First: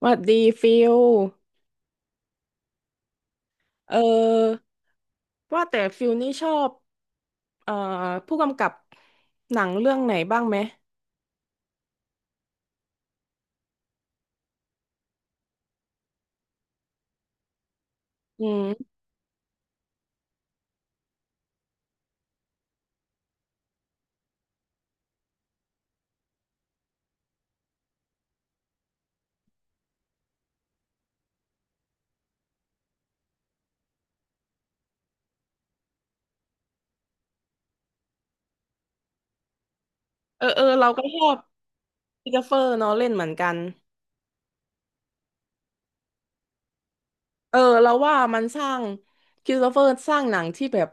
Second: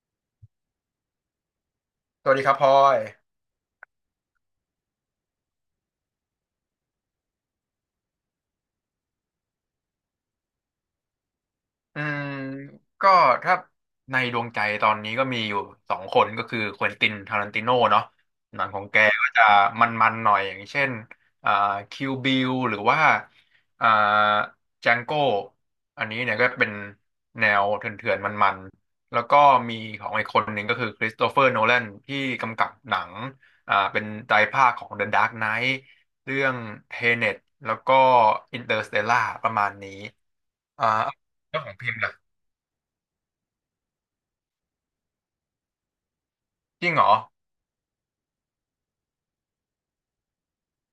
หวัดดีฟิลสวัสดีครับพลอยเออว่าแต่ฟิลนี่ชอบเอ่อผู้กำกับหนังเรื่องไหนบ้างไหมอืมก็ถ้าในดวงใจตอนนี้ก็มีอยู่สองคนก็คือควินตินทารันติโน่เนาะอืหนังของมแกก็จะมันๆหน่อยอย่างเช่นอ่าคิวบิลหรือว่าอ่าจังโก้อันนี้เนี่ยก็เป็นแนวเถื่อนๆมันๆ แล้วก็มีของอีกคนหนึ่งก็คือคริสโตเฟอร์โนแลนที่กำกับหนังเป็นไตรภาคของ The Dark Knight เรื่อง Tenet แล้วก็ Interstellar ประมาณนี้ เออเอออ่าเราก็ชอบแล้วของพิมพ์ล่ะคริสโตเฟอร์เนาะเล่นเหมือนกันจริงเหรอเออเราว่ามันสร้างคริสโตเฟอร์สร้างหนังที่แบบ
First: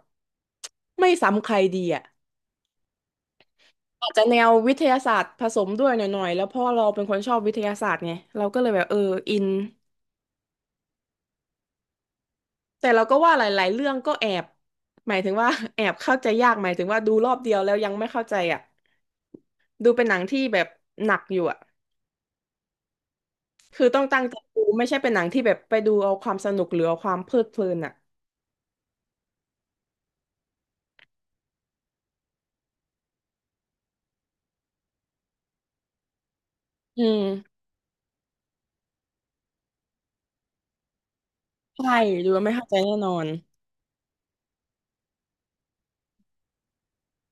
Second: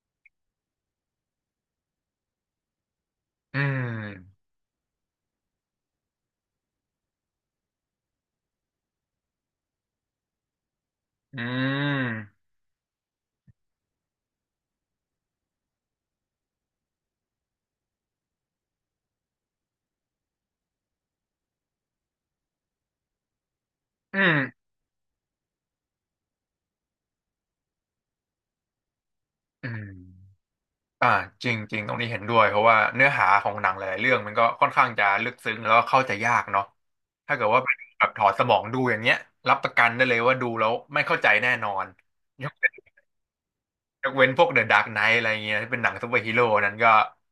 ไม่ซ้ำใครดีอ่ะอือาจจะแนมววิทยาศาสตร์ผสมด้วยหน่อยๆแล้วเพราะเราเป็นคนชอบวิทยาศาสตร์ไงเราก็เลยแบบเอออินอืมแต่เราก็ว่าหลายๆเรื่องก็แอบหมายถึงว่า แอบเข้าใจยากหมายถึงว่าดูรอบเดียวแล้วยังไม่เข้าใจอ่ะ ดูเป็นหนังที่แบบหนักอยู่อ่ะ คือต้องอืตั้งใจมดูไม่ใช่เป็นหนังที่แบบไปดูเอาความสนุกหรือเอาความเพลิดเพลินอ่ะอืมอ่าจริงจริงตรงนี้เห็นด้วยเพราะว่าเนื้อหาของหนังหลายๆเรื่องมันก็ค่อนข้างจะลึกซึ้งแล้วก็เข้าใจยากเนาะอืมถ้าเกิดว่าเป็นแบบถอดสมองดูอย่างเงี้ยรับประกันได้เลยว่าดูแล้วไม่เข้าใจแน่นอน ใช่ดูแล้วไม่เข้าใจแน่นอน ยกเว้นพวกเดอะดาร์กไนท์อะไรเงี้ยที่เป็นหนังซูเปอร์ฮีโร่นั้นก็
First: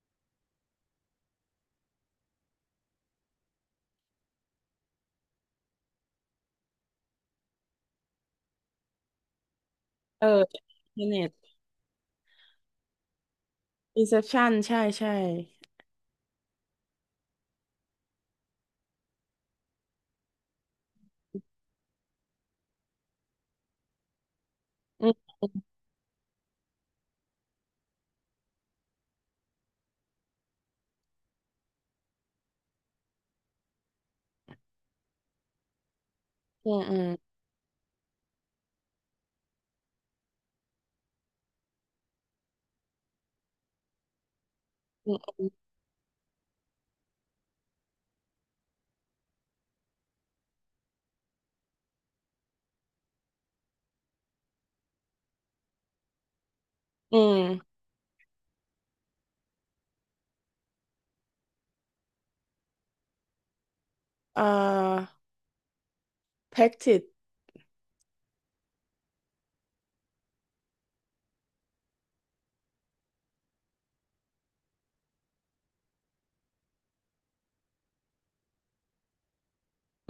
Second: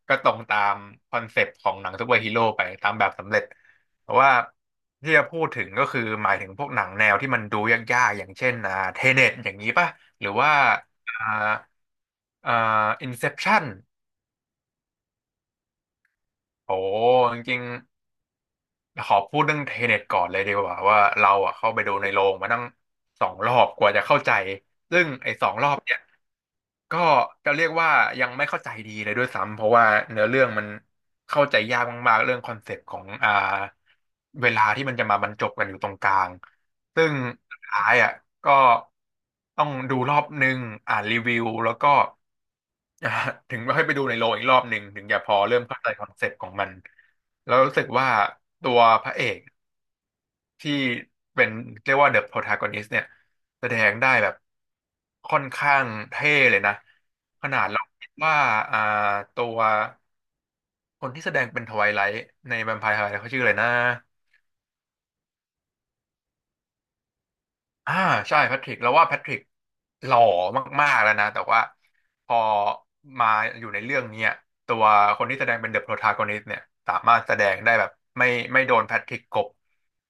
ก็ตรงตามคอนเซปต์ของหนังซูเปอร์ฮีโร่ไปตามแบบสำเร็จแต่ว่าที่จะพูดถึงก็คือหมายถึงพวกหนังแนวที่มันดูยากๆอย่างเช่นเทเน็ตอย่างนี้ป่ะเอหอรือว่าอ่าเน็ต อ่าอินเซปชั่น Inception ใช่ใช่โอ้จริงๆขอพูดเรื่องเทเน็ตก่อนเลยดีกว่าว่าเราอ่ะเข้าไปดูในโรงมาตั้งสองรอบกว่าจะเข้าใจซึ่อืงไอ้มสองรอบเนี่ย ก็จะเรียกว่ายังไม่เข้าใจดีเลยด้วยซ้ำเพราะว่าเนื้อเรื่องมันเข้าใจยากมากๆเรื่องคอนเซปต์ของเวลาที่มันจะมาบรรจบกันอยู่ตรงกลางอืมอืมซึ่งสุดท้ายอ่ะก็ต้องดูรอบหนึ่งอ่านรีวิวแล้วก็ อ่าถึงค่อยไปดูในโรงอีกรอบหนึ่งถึงอืจะพอมเริ่มเข้าใจคอนเซปต์ของมันแล้วรู้สึกว่าตัวพระเอก ที่เป็นเรียกว่าเดอะโ o ร a ากอนิส t เนี่ยแสดงได้แบบค่อนข้างเท่เลยนะอืมขนาดเราคิดว่าอ่าตัวคนที่แสดงเป็นทไวไลท์ในแวมไพร์ไฮไลท์เขาชื่ออะไรนะเอ่อ Practice อ่าใช่แพทริกเราว่าแพทริกหล่อมากๆแล้วนะแต่ว่าพอมาอยู่ในเรื่องเนี้ยตัวคนที่แสดงเป็นเดอะโ o ร a ากอนิส t เนี่ยสามารถแสดงได้แบบไม่ไม่โดนแพทริกกลบ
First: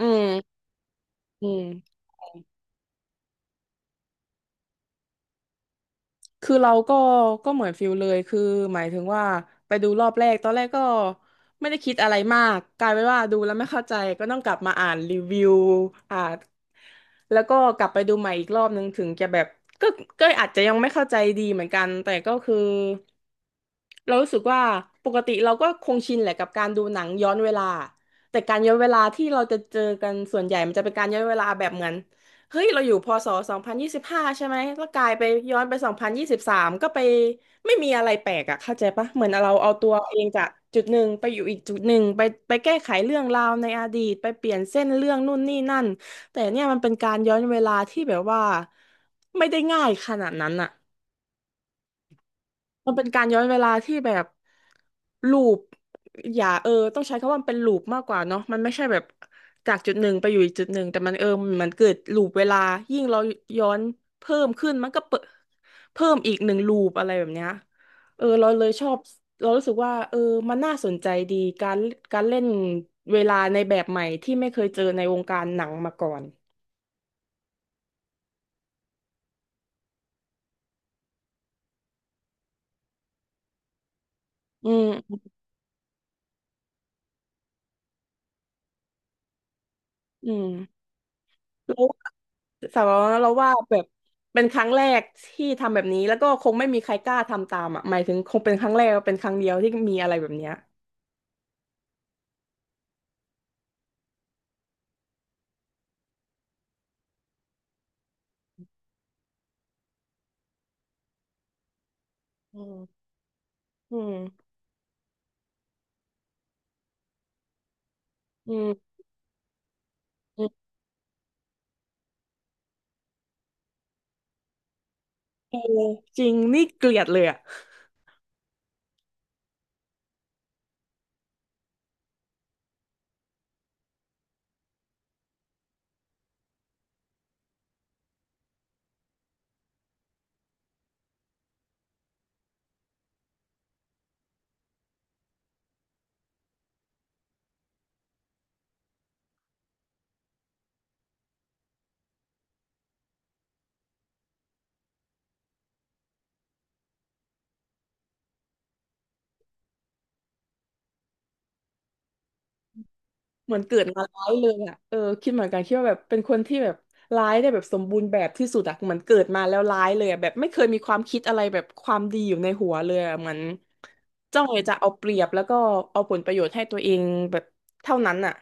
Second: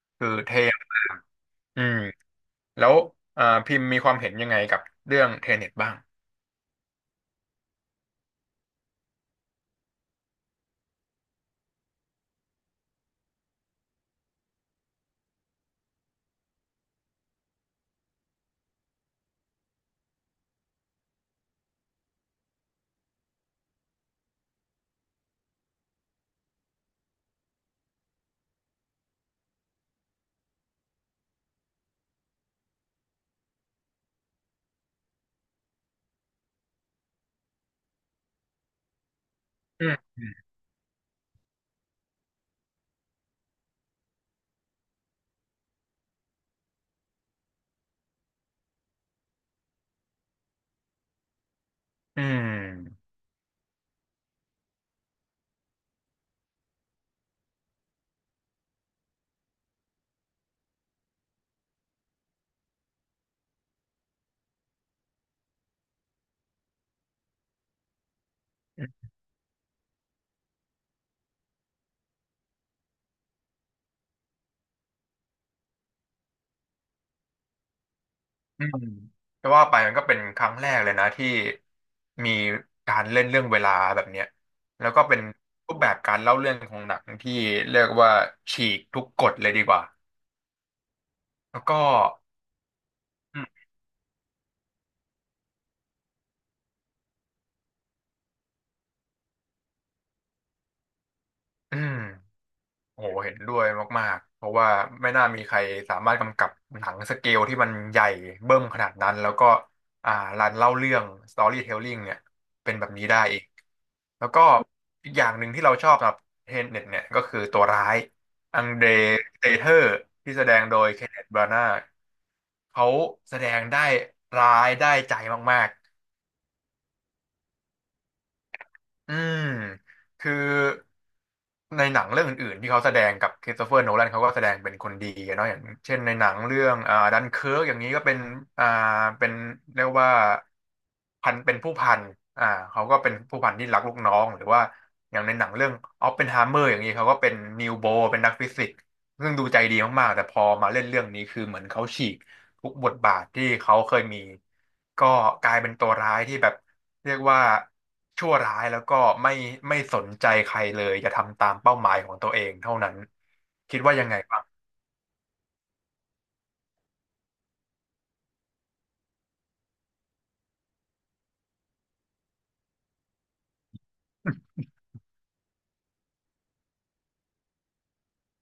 อืคืมอเท่มากอืม อืม แล้วพิมพ์มีความเห็นยังไงกับเรื่องเทเน็ตบ้างคือเราก็เหมือนฟิลเลยคือหมายถึงว่าไปดูรอบแรกตอนแรกก็ไม่ได้คิดอะไรมากกลายเป็นว่าดูแล้วไม่เข้าใจก็ต้องกลับมาอ่านรีวิวอ่านแล้วก็กลับไปดูใหม่อีกรอบนึงถึงจะแบบก็อาจจะยังไม่เข้าใจดีเหมือนกันแต่ก็คือเรารู้สึกว่าปกติเราก็คงชินแหละกับการดูหนังย้อนเวลาแต่การย้อนเวลาที่เราจะเจอกันส่วนใหญ่มันจะเป็นการย้อนเวลาแบบเหมือน เฮ้ยเราอยู่พศ2025ใช่ไหมแล้วกลายไปย้อนไป2023ก็ไปไม่มีอะไรแปลกอะเข้าใจปะเหมือนเราเอาอืตัวเอมงจากจุดหนึ่งไปอยู่อีกจุดหนึ่งไปแก้ไขเรื่องราวในอดีตไปเปลี่ยนเส้นเรื่องนู่นนี่นั่นแต่เนี่ยมันเป็นการย้อนเวลาที่แบบว่าไม่ได้ง่ายขนาดนั้นอะ อืมันเป็มนการย้อนเวลาที่แบบลูปอย่าเออต้องใช้คำว่ามันเป็นลูปมากกว่าเนาะมันไม่ใช่แบบจากจุดหนึ่งไปอยู่อีกจุดหนึ่งแต่มันเออมันเกิดลูปเวลายิ่งเราย้อนเพิ่มขึ้นมันก็เพิ่มอีกหนึ่งลูปอะไรแบบเนี้ยเออเราเลยชอบเรารู้สึกว่าเออมันน่าสนใจดีการการเล่นเวลาในแบบใหม่ที่ไม่เคยเจอในวงการหนังมาก่อนอืมจะว่าไปมันก็เป็นครั้งแรกเลยนะที่มีการเล่นเรื่องเวลาแบบเนี้ยอืแล้วก็เป็มนรูปแบบการเล่าเรื่องของหนังที่เรียกว่าฉีกทุกกฎเลยดีกว่าอืมแล้วแล้ก็ว สำหรับเรานะเราอืว่ามแบบเป็นครั้งแรกที่ทำแบบนี้แล้วก็คงไม่มีใครกล้าทำตามอ่ะหมายถึงคงเป็นครั้งแรกเป็นครั้งเดียวที่มีอะไรแบบเนี้ยอืม โอ้โหเห็นด้วยมากๆ เพราะว่าไม่น่ามีใครสามารถกำกับหนังสเกลที่มันใหญ่เบิ้มขนาดนั้นแล้วก็อ่ารันเล่าเรื่อง storytelling เนี่ยอืเป็นแบมบนี้ได้อีกอืมแล้วก็อีกอย่างหนึ่งที่เราชอบสำหรับเทนเน็ตเนี่ยก็คือตัวร้ายอือังเดรมเตเทอร์ที่อืแสดงมโดยเคนเนธบรานาเขาแสดงได้ร้ายได้ใจเออมากๆ จริงนี่เกลียดเลยอ่ะอืมคือในหนังเรื่องอื่นๆที่เขาแสดงกับคริสโตเฟอร์โนแลนเขาก็แสดงเป็นคนดีอะเนาะอย่างเช่นในหนังเรื่องดันเคิร์กอย่างนี้ก็เป็นอ่าเป็นเรียกว่าพันเป็นผู้พันอ่าเขาก็เป็นผู้พันที่รักลูกน้องหรือว่าอย่างในหนังเรื่องออปเพนไฮเมอร์อย่างนี้เขาก็เป็นนิวโบเป็นนักฟิสิกส์ซึ่งดูใจดีมากๆแต่พอมาเล่นเรื่องนี้คือเหมือนเขาฉีก ทุกบทบาทที่เขาเคยมีก็กลายเป็นตัวร้ายที่แบบเรียกว่าชั่วร้ายแล้วก็ไม่ไม่สนใจใครเลยจะทำตามเป้าหมายของตัวเองเท่านั้นเหมือนเกิคิดดว่ามายังไงร้ายบ้างเลยอ่ะเออคิดเหมือนกันคิดว่าแบบเป็นคนที่แบบร้ายได้แบบสมบูรณ์แบบที่สุดอ่ะเหมือนเกิดมาแล้วร้ายเลยอะแบบไม่เคยมีความคิดอะไรแบบความดีอยู่ในหัวเลยอะเหมือนจ้องจะเอาเปรียบแล้วก็เอาผลประโยชน์ให้ตัวเองแบบเท่านั้นอ่ะ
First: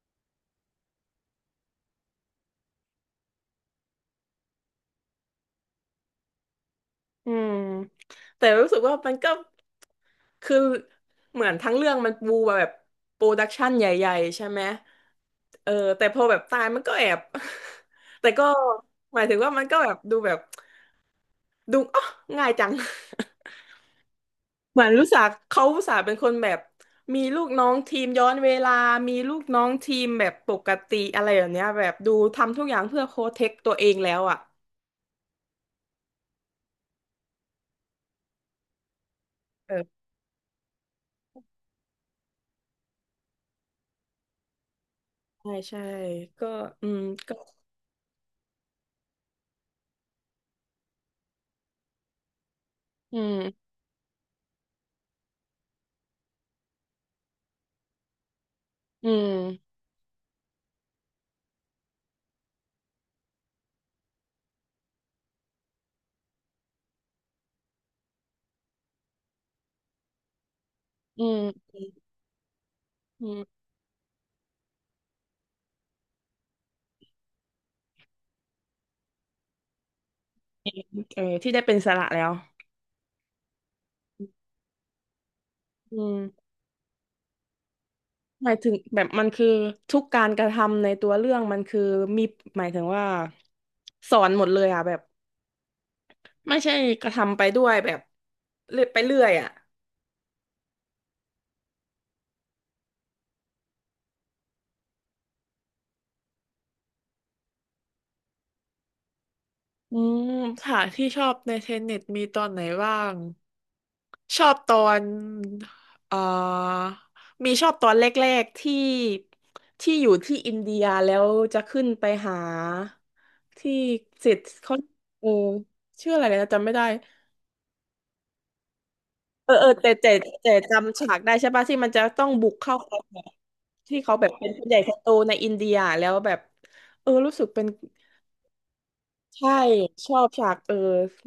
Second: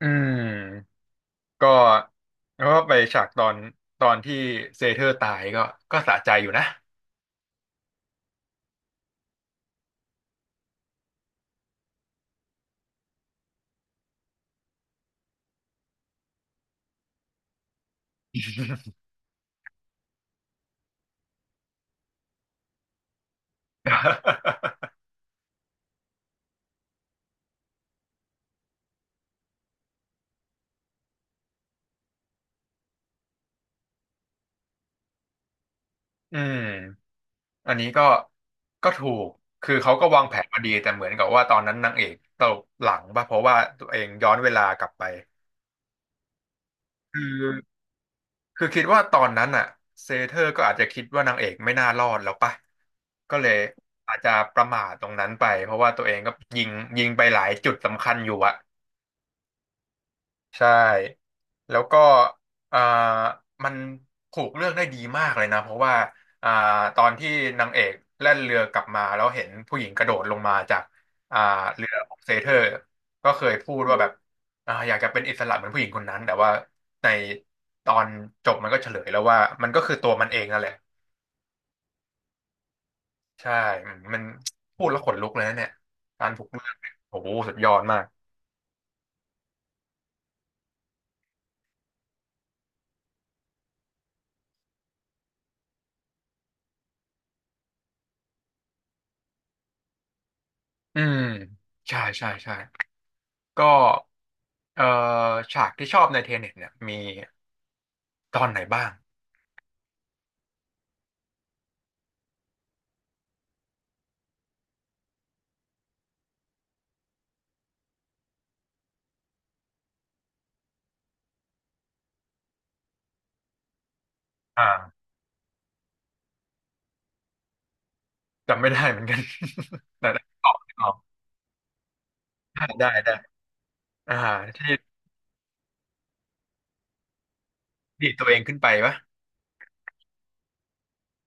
อืมก็แล้วก็ไปฉากตอนที่เซเธอร์ตายก็ก็สะใจอยู่นะ อืมแต่รู้สึกว่ามันก็คือเหมือนทั้งเรื่องมันปูมาแบบโปรดักชันใหญ่ๆใช่ไหมเออแต่พอแบบตายมันก็แอบ แต่ก็หมายถึงว่ามันก็แบบดูแบบดูอ๋อง่ายจัง เหมือน รู้สึกเขาอุตส่าห์เป็นคนแบบมีลูกน้องทีมย้อนเวลา มีลูกน้องทีมแบบปกติอะไรแบบเนี้ยแบบดูทำทุกอย่างเพื่อโปรเทคตัวเองแล้วอ่ะอืมอันนี้ก็ถูกคือเขาเออก็วางแผนมาดีแต่เหมือนกับว่าตอนนั้นนางเอกตกหลังป่ะเพราะว่าตัวเองย้อนเวลากลับไปใช่ใช่ก็อืมคือ ก็คือคิดว่าตอนนั้นอ่ะเซเธอร์ก็อาจจะคิดว่านางเอกไม่น่ารอดแล้วปะอืก็เลยมอาจจะประมาทตรงนั้นไปเพราะว่าตัวเองก็ยิงยิงไปหลายจุดสำคัญอยู่อะ อืม ใช่แล้วก็อ่ามันผูกเรื่องได้ดีมากเลยนะเพราะว่าอ่าตอนที่นางเอกแล่นเรือกลับมาแล้วเห็นผู้หญิงกระโดดลงมาจากอือ่ามเรือของเซเทอร์อืก็เคยมพูดว่าแบบอยากจะเป็นอิสระเหมือนผู้หญิงคนนั้นแต่ว่าในตอนจบมันก็เฉลยแล้วว่ามันก็คือตัวมันเองนั่นแหละเออที่ได้เป็นอิสระแล้วใช่อืมมันพูดแล้วขนลุกเลยนะเนี่ยอืมการผูกเรื่องเนี่ยโอ้โหสุดยอดมากหมายถึงแบบมันคือทุกการกระทำในตัวเรื่องมันคือมีหมายถึงว่าสอนหมดเลยอ่ะแบบไม่ใช่กระทำไปด้วยแบบเรื่อยไปเรื่อยอ่ะ อืมใช่ใช่ใช่ ก็เอ่อฉากที่ชอบในเทเน็ตเนี่ยมีตอนไหนบ้างอืมค่ะที่ชอบในเทนเน็ตมีตอนไหนบ้างชอบตอนเอ่อมีชอบตอนแรกๆที่ที่อยู่ที่อินเดียแล้วจะขึ้นไปหาที่เสร็จเขาอ่าเออชื่ออะไรนะจำไม่ได้จำไม่ได้เหมือนกัน เออเออแต่ แต่ แต่ ได้ตแต่อบตจำอ๋ฉากได้ใช่ปะที่มันจะต้องบุกอเข้าได้ไปได้แบบที่เขาอ่าแบบเป็นผู้ที่ใหญ่คนโตในอินเดียแล้วแบบเออรู้สึกเป็น ดีดตัวเองขึ้นไปปะใช่ชอบฉากเออ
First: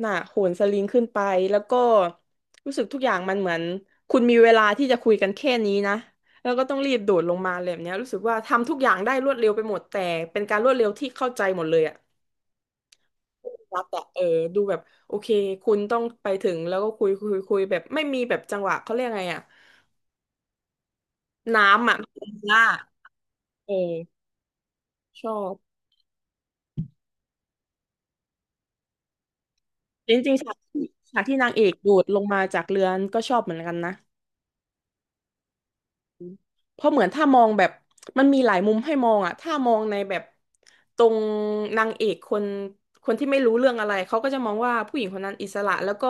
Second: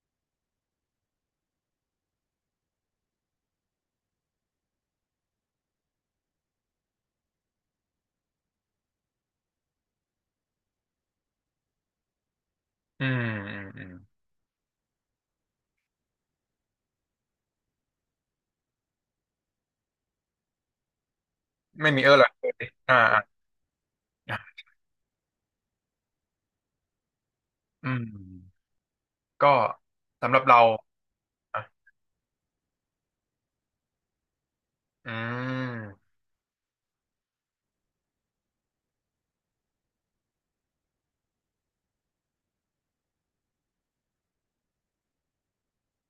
น่ะโหนสลิงขึ้นไปแล้วก็รู้สึกทุกอย่างมันเหมือนคุณมีเวลาที่จะคุยกันแค่นี้นะแล้วก็ต้องรีบโดดลงมาเลยแบบเนี้ยรู้สึกว่าทำทุกอย่างได้รวดเร็วไปหมดแต่เป็นการรวดเร็วที่เข้าใจหมดเลยอะอืมอืมรัอืกมอะเออดูแบบโอเคคุณต้องไปถึงแล้วก็คุยคุยคุยแบบไม่มีแบบจังหวะเขาเรียกไงอะน้ำไม่อะ มีเออร์หรอก ล่าอ่าอ่าเอออ่าชอบอืมก็จริสำงหรัๆบฉากเราที่นางอ่ะเอกโดดลงมาจากเรือนก็ชอบเหมือนกันนะ อืมเพราะเหมือนถ้ามองแบบมันมีหลายมุมให้มองอะถ้ามองในแบบตรงนางเอกคนคนที่ไม่รู้เรื่องอะไรเขาก็จะมองว่าผู้หญิงคนนั้นอิสระแล้วก็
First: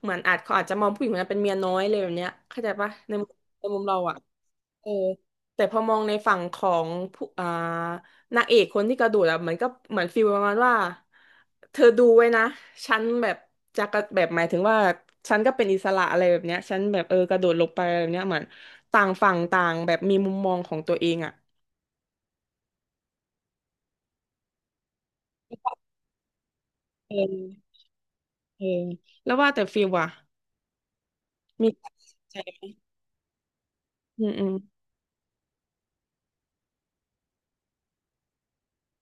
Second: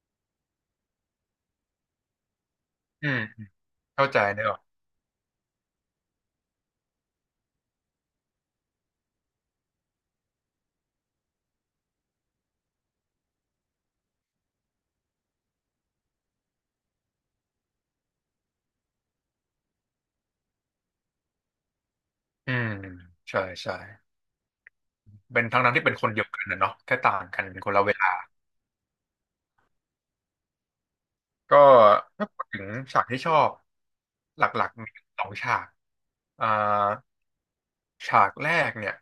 เหมือนอาจเขาอาจจะมองผู้หญิงคนนั้นเป็นเมียน้อยเลยแบบเนี้ยเข้าใจปะอืในมมุมเราเข้าอะใจได้หรออกเออแต่พอมองในฝั่งของผู้นางเอกคนที่กระโดดอะมันก็เหมือนฟีลประมาณว่าเธอดูไว้นะฉันแบบจะกระแบบหมายถึงว่าฉันก็เป็นอิสระอะไรแบบเนี้ยฉันแบบเออกระโดดลงไปอะไรแบบเนี้ยเหมือนต่างฝั่งต่างแบบมีมุมมองของตัวเองอะอืมใช่ใช่เป็นทั้งนั้นที่เป็นคนเดียวกันนะเนาะแค่เอต่างกันเป็นคนอละเวลา เออแล้วว่าแต่ฟีลว่ะก็มีถ้าใช่พูดไหถึมงฉากที่ชอบอืมหอืมลักๆมีสองฉากอ่าฉากแรกเนี่ย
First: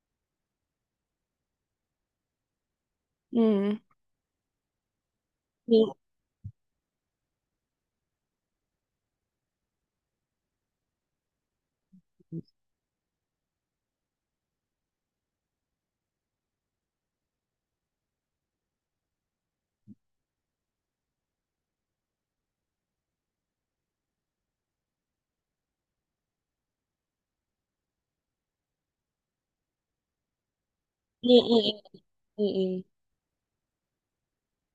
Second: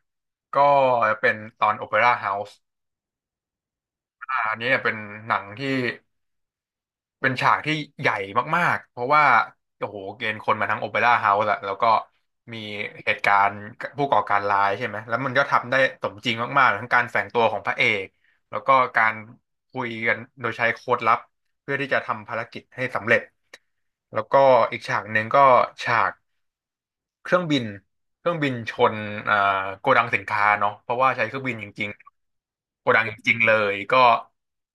ก็เป็นตอนโอเปร่าเฮาส์อืมอันนี้เนี่ยเป็นหนังที่ อืเป็นฉากที่ใหญ่มากๆ เพราะว่าโอ้โหเกณฑ์คนมาทั้งโอเปร่าเฮาส์อะแล้วก็มีเหตุการณ์ผู้ก่อการร้ายใช่ไหมแล้วมันก็ทำได้สมจริงมากๆทั้งการแฝงตัวของพระเอกแล้วก็การคุยกันโดยใช้โค้ดลับเพื่อที่จะทำภารกิจให้สำเร็จแล้วก็อีกฉากหนึ่งก็ฉาก เครื่องบินเครื่องบินชนอ่าโกดังสินค้าเนาะเพราะว่าใช้มอืเคมรื่องบิอืนมจริงอืมๆโกดังจริงๆเลยก็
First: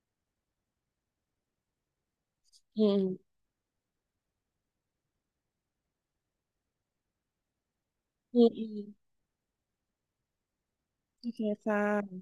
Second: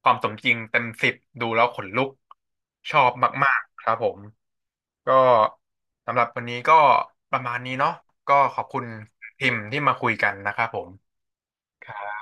ความสมจริงเต็ม10ดูแล้วขนลุกอืชมอบมากๆครับผมก็สำหรับวันนี้ก็ประมาณนี้เนาะก็อืมขอือบมอืมคุอืณมพิมพ์ที่มาคุยกันนะครับผมโอเคค่ะ